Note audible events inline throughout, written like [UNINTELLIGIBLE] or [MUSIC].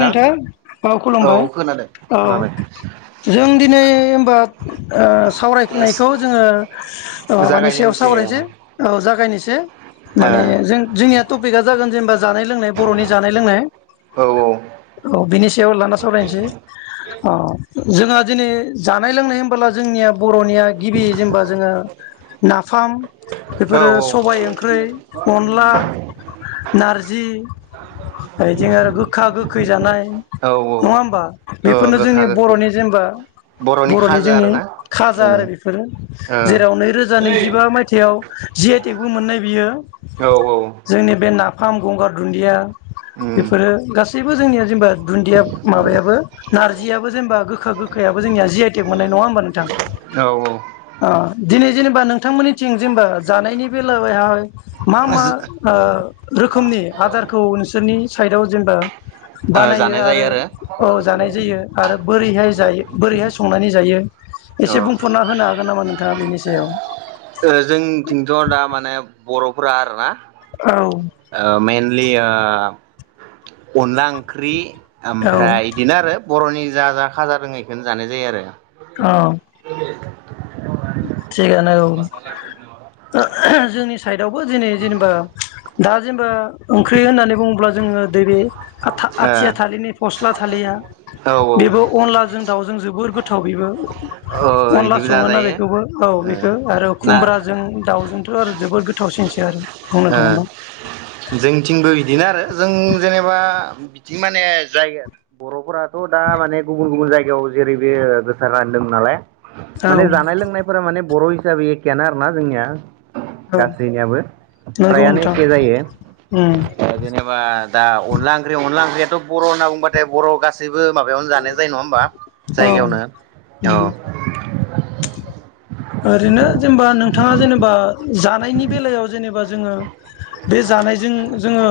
नोंथां औ खुलुमबाय खोनादों खोनाबाय औ जों दिनै [UNINTELLIGIBLE] सावरायफिननायखौ जोङो ओ मानि सायाव जागायजेनसै सावरायनोसै औ जागायनोसै से माने जों जोंनिया टपिका जागोन जेनबा जानाय लोंनाय बरनि जानाय लोंनाय औ औ औ बिनि सायाव लाना सावरायनोसै ओ जोंहा दिनै जानाय लोंनाय होनबोला जोंनिया बरनिया गिबि जेनेबा जोङो नाफाम औ बेफोरो सबाय ओंख्रि अनला नार जि जों आरो गोखा गोखै जानाय औ औ नङा होमबा औ बेफोरनो गोखा जोंनि गोखै बरनि जेनेबा बरनि खाजा जोंनि आरोना खाजा ओ आरो बेफोरो जेराव नैरोजा नैजिबा मायथाइयाव जि आइ टेकबो मोननाय बियो औ औ जोंनि बे नाफाम गंगार दुन्दिया उम बेफोरो गासैबो जोंनिया जेनेबा दुन्दिया माबायाबो नारजियाबो जेनेबा गोखा गोखायाबो जोंनिया जि आइ टेक मोननाय नङा होमबा नोंथां औ ओ ओ दिनै जेनेबा नोंथांमोननिथिं जेनेबा जानायनि बेलायावहाय मा मा रोखोमनि आदारखौ नोंसोरनि साइदआव जेनेबा बानायो जानाय आरो जायो औ जानाय जायो आरो बोरैहाय जायो बोरैहाय संनानै जायो औ एसे बुंफुरना होनो हागोन नामा नोंथाङा बेनि सायाव ओ जोंनिथिंथ दा माने बरफोरा आरो ना औ आ मेेनलि आ ओ अनला ओंख्रि औ ओमफ्राय बिदिनो आरो बरनि जा जा खाजा दंं बेखौनो जानाय जायो आरो औ थिगानो औ जोंनि साइदआवबो दिनै जेनेबा दा जेनेबा ओंख्रि होननानै बुङोब्ला जोङो दैबे आथिया ओ थाललि नै फस्ला थालिया औ बेबो अनलाजों दाउजों जबो जोबोर गोथाव ओ बेबो अनला इदिबो संओना‌ बे जाजायो बेखौबो औ ओ बेखौ आरो ना खुमब्राजों दाउजोंथ आरो जोबोद गोथ थावसिनसो आरो बुंनो थाङोबा जोंथिंबो बिदिनो आरो जों जेनेबा बिथिं माने जायगा बरफोरा थ दा माने गुबुन गुबुन जाय बेयाव जेरै बे गोसार रानदों नालाय माने जानाय औ लोंनायफोरा माने बर हिसाबै एखेआनो आरोना जोंनिया औ गासैनियाबो नंगौ फ्रायानो नोंथां एखे उम जायो जेनेबा दा अनला ओंख्रियाव अनला ओंख्रियाथ बर होनना बुंबाथाय बर गासैबो माबायावनो जानाय जायो नङा होमबा? औ जायगायावनो उम औ ओरैनो जेनेबा नोंथाङा जेनेबा जानायनि बेलायाव जेनेबा जोङो बे जानायजों जोङो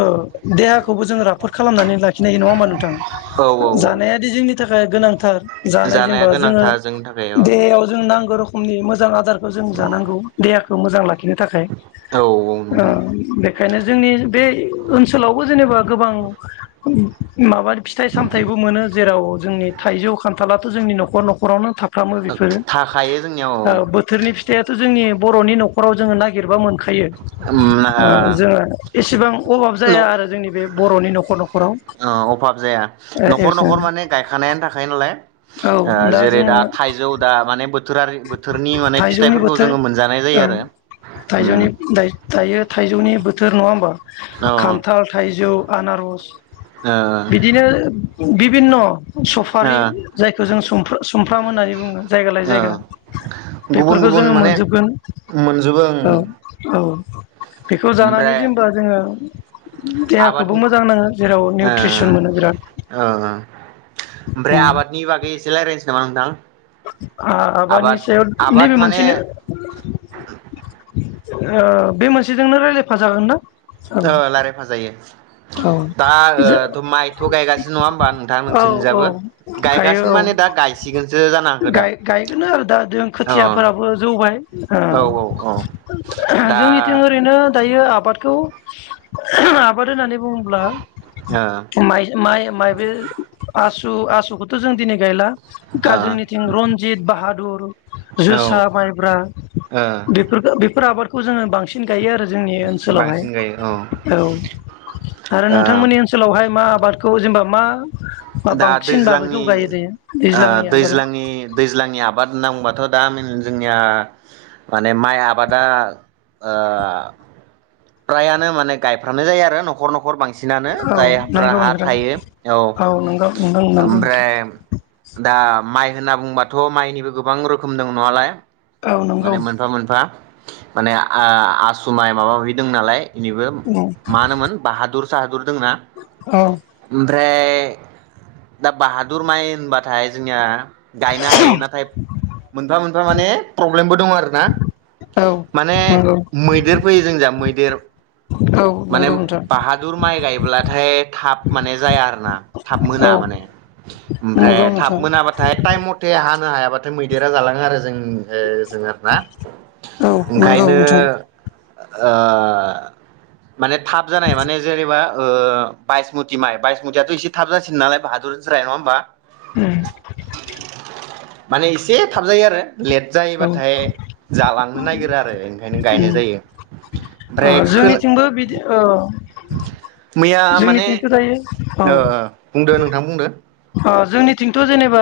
देहाखौबो जों राफोद खालामनानै लाखिनो हायो नङा होमबा नोंथां? औ औ जानायादि जोंनि थाखाया गोनांथार जानाय जानाया जेनबा जोङो गोनांथार जोंनि थाखाय औ देहायाव नांगौ रखमनि मोजां आदार जों जानांगौ देहाख खौ मोजां लाखि बिनो थाखाय औ ओ नोंथां बे खायनो जोंनि बे ओनसोलावबो जेनेबा गोबां माबा फिथाइ सामथाइबो मोनो जेराव जोंनि थाइजौ खान्थालाथ' जोंनि नखर नखरावनो थाख फ्रामो बेफोरो थाखायो जोंनियाव ओ औ बोथोरनि फिथाइयाथ जो जोंनि बरनि नखराव जोङो नागिरबा मोन खायो ओ जोङो एसेबां अभाब जाया न' आरो जोंनि बे बरनि नखर नखराव अभाब जाया न'खर न'खर माने गायखानायानो थाखायो नालाय औ ओ जेरै जोङो दा थाइजौ दा माने बोथ बोथोरारि बोथोरनि माने थाइजौनि फिथाइफोरखौ बोथोर जोङो मोनजानाय जायो ओं आरो थाइजौनि उम दायो थाइजौनि बोथोर नङा होमबा खान्थाल, थाइजौ आनारस बिदिनो बिभिन्न सफारि जायखौ जों सुम सुमफ्राम होननानै बुङो जायगा लायै औ जायगा गुबुन बेफोरखौ गुबुन जोङो माने मोनजोबगोन मोनजोबो ओं औ औ बेखौ जानानै जेनबा जोङो [UNINTELLIGIBLE] आबाद देहाखौबो [UNINTELLIGIBLE] मोजां नाङो जेराव ओ निउट्रिसन मोनो बिराद ओ ओमफ्राय आबादनि बागै एसे रायलायनोसै नामा आं ना ओ आबादनि सायाव नैबे आबाद माने मोनसेनो ओ बे मोनसेजोंनो रायलाय फाजागोन ना? औ रायलायफा जायो। औ दा ओ थ माइथ गायगासिनो नङा होमबा नोंथां औ औ नोंसोरनिजाबो गायो गायगासिनो औ माने दा गायसिगोनसो जानागो दा गायगोन आरो दा जों अ खोथियाफोराबो जौबाय ओ औ औ औ दा जोंनिथिं ओरैनो दायो आबादखौ आबाद होननानै बुंब्ला ओ माइ-माइ-माइबे आसु-आसुखौथ थ जों दिनै गायला। ओ गाज्रिनिथिं रनजित बाहादुर औ जोसा माइब्रा ओ बेफोरखो बेफोर आबाद। खौ जोङो बां सिन गायो आरो जोंनि ओन्सोलाव हाय बांसिन गायो औ औ। आरो ओ नोंथांमोननि ओनसोलाव ओमफ्राय मा आबादखौ जेनेबा मा मा दा बांसिन माबाखौ दैज्लांनि गायो दायो ओ दैज्लांनि आबादाव दैज्लांनि दैज्लांनि आबाद होननानै बुङोबाथ दा जोंनिया माने माइ आबादा ओ फ्रायानो माने गायफ्रामनाय जायो आरो नखर नखर बांसिन। सिनानो औ जायहाफ्रा नंगौ हा नोंथां थायो औ। नंगौ नोंथां नंगौ ओमफ्राय दा माइ होनना बुंबाथ माइनिबो गोबां रोखोम दं नवालाय। औ नंगौ माने मोनफा मोनफा माने आसु माइ माबा माबि दं नालाय। इनिबो मा होनोमोन बाहादुर। साहादुर। दंना। औ ओमफ्राय दा बाहादुर माइ होनबाथाय जोंनिया गायनो हायो नाथाय मोनफा थारमाने प्रब्लेमबो दङ आरो ना। माने नंगौ मैदेर फैयो जों जा मैदेर औ माने नंगौ नोंथां औ नंगौ नोंथां बाहादुर माइ गायब्लाथाय। थाब माने जाया आरो। ना थाब औ मोना माने ओमफ्राइ नंगौ नोंथां थाब मोना बाथाय ताइम मथे हा नो हायाबाथाय मैदेरा जालाङो आरो जों ओ जों आरो ना ओंखायनो ओ माने थाब जानाय माने जेनेबा ओ बायसमुथि माइ बायसमुतियाथ एसे थाब जासिनो नालाय बाहादुरनिफ्राइ नंङा होमबा [INAUDIBLE] माने एसे थाबजायो आरो लेट औ जायोबाथाय जालांनो नागिरो आरो ओंखायनो गायनाय जायो ओमफ्राय खो जोंनिथिंबो बिदि औ [INAUDIBLE] जोंनिथिंथ' दायो ओ औ बुंदो नोंथां बुंदो ओ जोंनिथिंथ' जेनेबा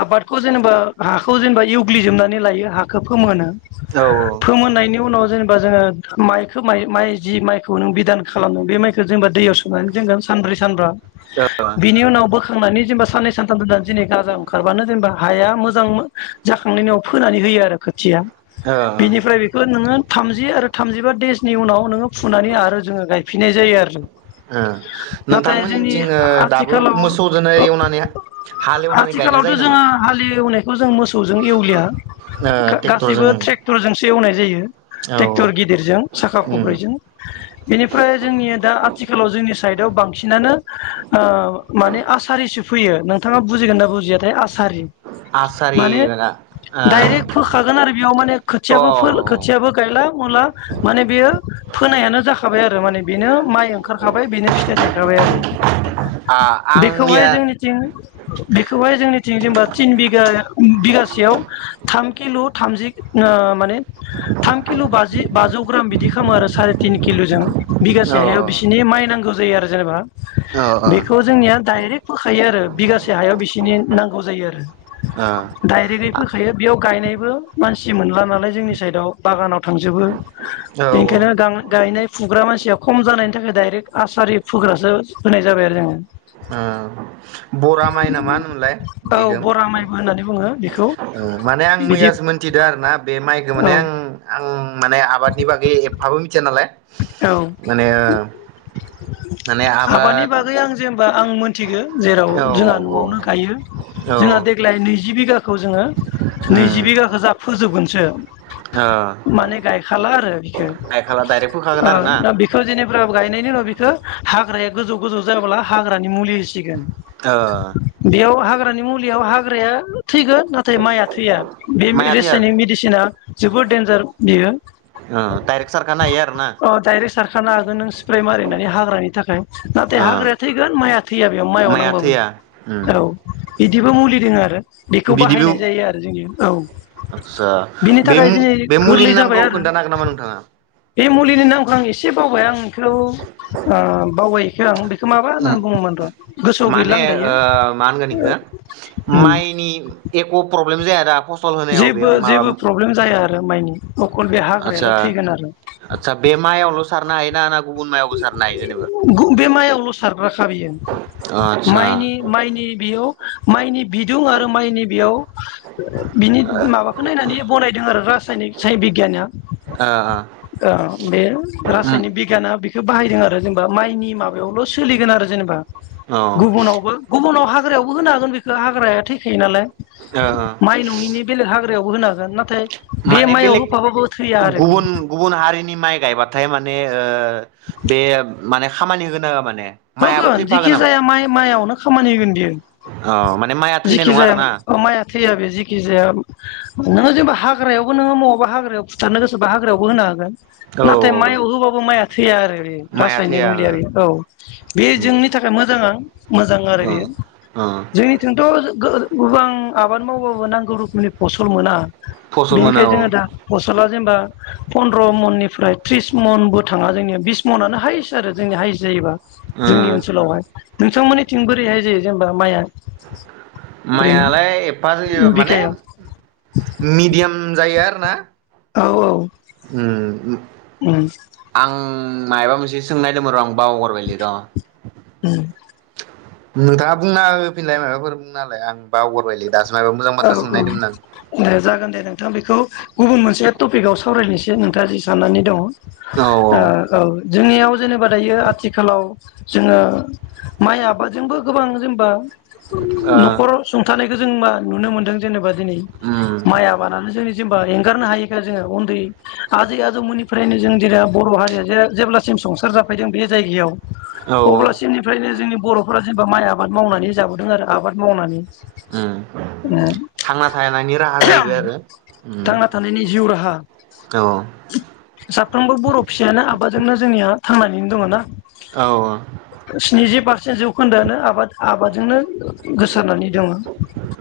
आबादखौ जेनेबा हाखौ जेनेबा एवग्लिजोबनानै लायो हाखौ फोमहोनो औ फोमोननायनि उनाव जेने जोंङो माइखौ माइ माइ जि माइखौ नों बिदान खालामनो बे माइखौ जोंबा दैयाव सोमनानै दोनगोन सानब्रै सानबा औ ओ बिनि उनाव बो फोखांनानै जेनेबा साननै सानथाम दोननानै गाजा ओंखारबानो जेनेबा हाया मोजां जाखांनायनि उनाव फोनानै होयो आरो खोथिया ओ बेनिफ्राय बेखौ नोंङो थामजि आरो थामजिबा देसनि उनाव नोंङो फुनानै आरो जोंङो गायफिननाय जायो आरो ओ नाथाय जोंनि नोंथांमोनथिं ओ दाबो आथिखालाव मोसौजोंनो ओ एवनानै हालेवनानै गायनाय जायो आथिखालावथ' नामा जोंङो हालेवनायखौ जोंङो मोसौजों एवलिया ओ गा-गासैबो ट्रेक्टरजों ट्रेक्टरजों सो एवनाय जायो औ ट्रेक्टर गिदिरजों साखा उम खब्रैजों बेनिफ्राय जोंनि दा आथिखालाव जोंनि साइदाव बांसिनानो ओ माने आ सारिसो फै नोंथांङा बुजिगोना बुजियाथाय आस सारि आसारि माने माना डाइरेक्ट फोखागोन आरो बेयाव माने ओ खोथियाबो फो खोथियाबो गायला गुला माने बेयो फोनायानो जाखाबाय आरो माने बेनो माइ ओंखारखाबाय बेनो फिथाइ थायखाबाय आरो अ आ बे आं बेखौहाय मैया जोंनिथिं बेखौहाय जोंनिथिं जेनबा थिन बिगा बिगासेयाव थाम किल' थामजि ओ माने थाम किल' बाजि बाजौ ग्राम बिदि खालामो आरो सारि तिन किल'जों बिगासे औ हायाव बिसिनि माइनांगौ जायो आरो जेनेबा औ बेखौ जोंनिया डाइरेक्ट फोखायो आरो बिगासे हायाव बिसिनि नांगौ जायो डाइरेक्ट फोखायो बेयाव गायनाय नायबो मानसि मोनला नालाय बागानाव जोंनि साइदाव बागानाव थांजोबो ओ औ ओ बेनिखायनो गां गायनाय फुग्रा मानसिया खम जानायनि थाखाय दडाइरेक्ट आसारि फोग्रासो होनाय जाबाय आरो जोङो। ओम बरा माइ नामा होनोमोनलाय औ बिखौम बरा माइबो होननानै बुङो बेखौ माने आं बिदि मैयासो मोनथिदो आरोना बे माइखो औ माने आं आं माने आबादनि बागै एफाबो मिथिया नालाय औ माने ओ माने आबाद जे आं मोन्थिगो जेराव औ जोंहा औ न'आवनो गायो औ जोंहा देग्लाय नैजि बिघा खौ जोङो नैजि उम बिघाखौ जाह फोजोबगोन। से ओ माने गायखाला आरो बिखो गायखाला डाइरेक्ट फोखागोन आरो ना दा बेखौ जेनेब गायनायनिल बि बे हाग्राया गोजौ गोजौ जायाब्ला हाग्रानि मुलि सिगोन ओ बेयाव हाग हाग्रानि मुलियाव हाग्राया थैगोन नाथाय माइआ थैया बे माइआ थैया रेसायनिक ओ मेडिसिना जोबोद देनजार बियो। दायरेक सारखा नो हायो। आरो ना अ दडाइरेक्ट सारखानो हागोन नों स्प्रे मारिनानै हाग्रानि थाखाय नाथाय ओ हाग्राया थैगोन माइआ थैया बेयाव माइआव माइआ नांगबाबो थैया उम औ। बिदिबो मुलि दङो आरो बेखौ बिदिबो बाहायनाय जायो आरो जोंनि औ आदसा बिनि बे थाखाय दिनै बे गोरलै मुलिनि जाबाय नामखौ आरो खोन्थानो हागोन नामा नोंथाङा? बे मुलिनि नामखौ आं एसे बावबाय आं बेखौखौ बावबाय बेखौ आं माबा होननानै बुङोमोन र गोसोआव माने गैला आं दायो। ओ मा होनगोन इखो माइनि [UNINTELLIGIBLE] जेबो जेबो प्रब्लेम जाया। आरो माइनि अखल बे आतसा हाग्रायाल' थैगोन आरो आतसा बे मायावल सारनो हा ना गुबुन मायावबो सार नायो जेनेबा राखा बियो आदसा माइनि माइनि बेयाव माइनि बिदुं आरो माइनि बेयाव बिनि माबाखौ नायनानै बनायदों आरो रासायनिक बिगियानआ ओ ओ ओ बे उम रासायनिक बिगियाना बेखौ बाहायदों आरो जेनेबा माइनि माबायावल सोलिगोन आरो जेनेबा औ गुबुनावबो गुबुनाव हा ग्रायावबो होनो हागोन बेखौ हाग्राया थैखायो नालाय। ओ ओ माइ नङिनि बेलेग हाग् यावबो होनो हागोन नाथाय- बे माने माइयाव बेलेग होफाबाबो थैया आरो बियो गुबुन गुबुन हारिनि माइ गायबा थाय माने ओ बे माने- खामानि होगोन ना होआ माने माइआबो होगोन थैफागोन जेखि नामा जाया माइ माइआवनो खामानि होगोन बियो औ माने माइआ थैनाय जेखि नङा जाया आरोना माइआ थैया बे जेखि जाया- नोङो जेबो हाग्रायावबो नोङो मोवबा हाग्रायाव फुथारनो गोसोबा हाग्रायावबो होनो हागोन। औ नाथाय माय होबाबो माइ थैया आरो [UNINTELLIGIBLE] माइआ रासायनिक थैया मुलियारि औ बे जोंनि ओ थाखाय मोजा [UNINTELLIGIBLE] मोजां आरो ओ बेयो ओ जोंनिथिंथ गो गोबां आबाद मावबाबो नांगौ रोखोमनि फसल मोना। फसल मोना बेनिखायनो औ जोङो दा फसला- जेनेबा पन्द्र मननिफ्राय त्रिस मनबो थाङा जोंनिया बिस मनानो हाइेस्ट आरो जोंनिया हाइेस्ट जायोबा। जोंनि उम ओनसोलावहाय । थांमोननिथिं बोरैहाय जायो जेनेबा माइया? माइआलाय एफा जायो माने बिगायाव मिडियाम जायो आरो फाना औ औ उम उम आं मायाबा मोनसे सोंनायदोंमोन र आं बावगारबायले र उम नोंथाङा बुंना होफिनलाय माबाफोर बुंनालाय आं बावगारबायलै दासो मायबा मोजां औ बाथ्रा सोंनो नायदोंमोन औ दे जागोन दे नोंथाङा बेखौ गुबुन मोनसे टपिकआव सा सावरायनोसै नोंथाङा जि साननानै दङ। ओ आं औ औ जोंनियाव जेनेबा दायो आथिखालाव जोङो माइ आबादजोंबो गोबां जेनबा ओ न'खराव सुंथानाय जोंबा नुनो मोनदों जेनेबा दिनै उम माइ आबादानो जोंनि जेनबा एंगारनो हायैखा जोङो उन्दै आजै आजौमोननिफ्रायनो जों जेरै बर' हारिया जे जेब्लासिम संसार जाफैदों बे जायगायाव औ अब्लासिमनिफ्रायनो जोंनि बर'फोरा जेनेबा माइ आबाद मावनानै जाबोदों आरो आबाद मावनानै उम थांना थानायनि राहा जाहैबाय आरो उम थांना थानायनि जिउ राहा औ साफ्रोमबो बर' फिसायानो आबादजोंनो जोंनिया थांनानैनो दङ ना औ स्निजि पारसेे जौ खोन्दोयानो आबाद आबादजोंनो गोसारनानै दङ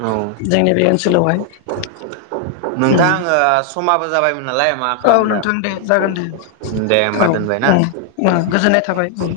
औ जोंनि बे ओनसोलावहाय नोंथां आङो समाबो जाबायमोन नालाय मा औ खालामदों नोंथां दे जागोन दे दे होमबा औ दोनबाय ना ओम ओ गोजोननाय थाबाय औ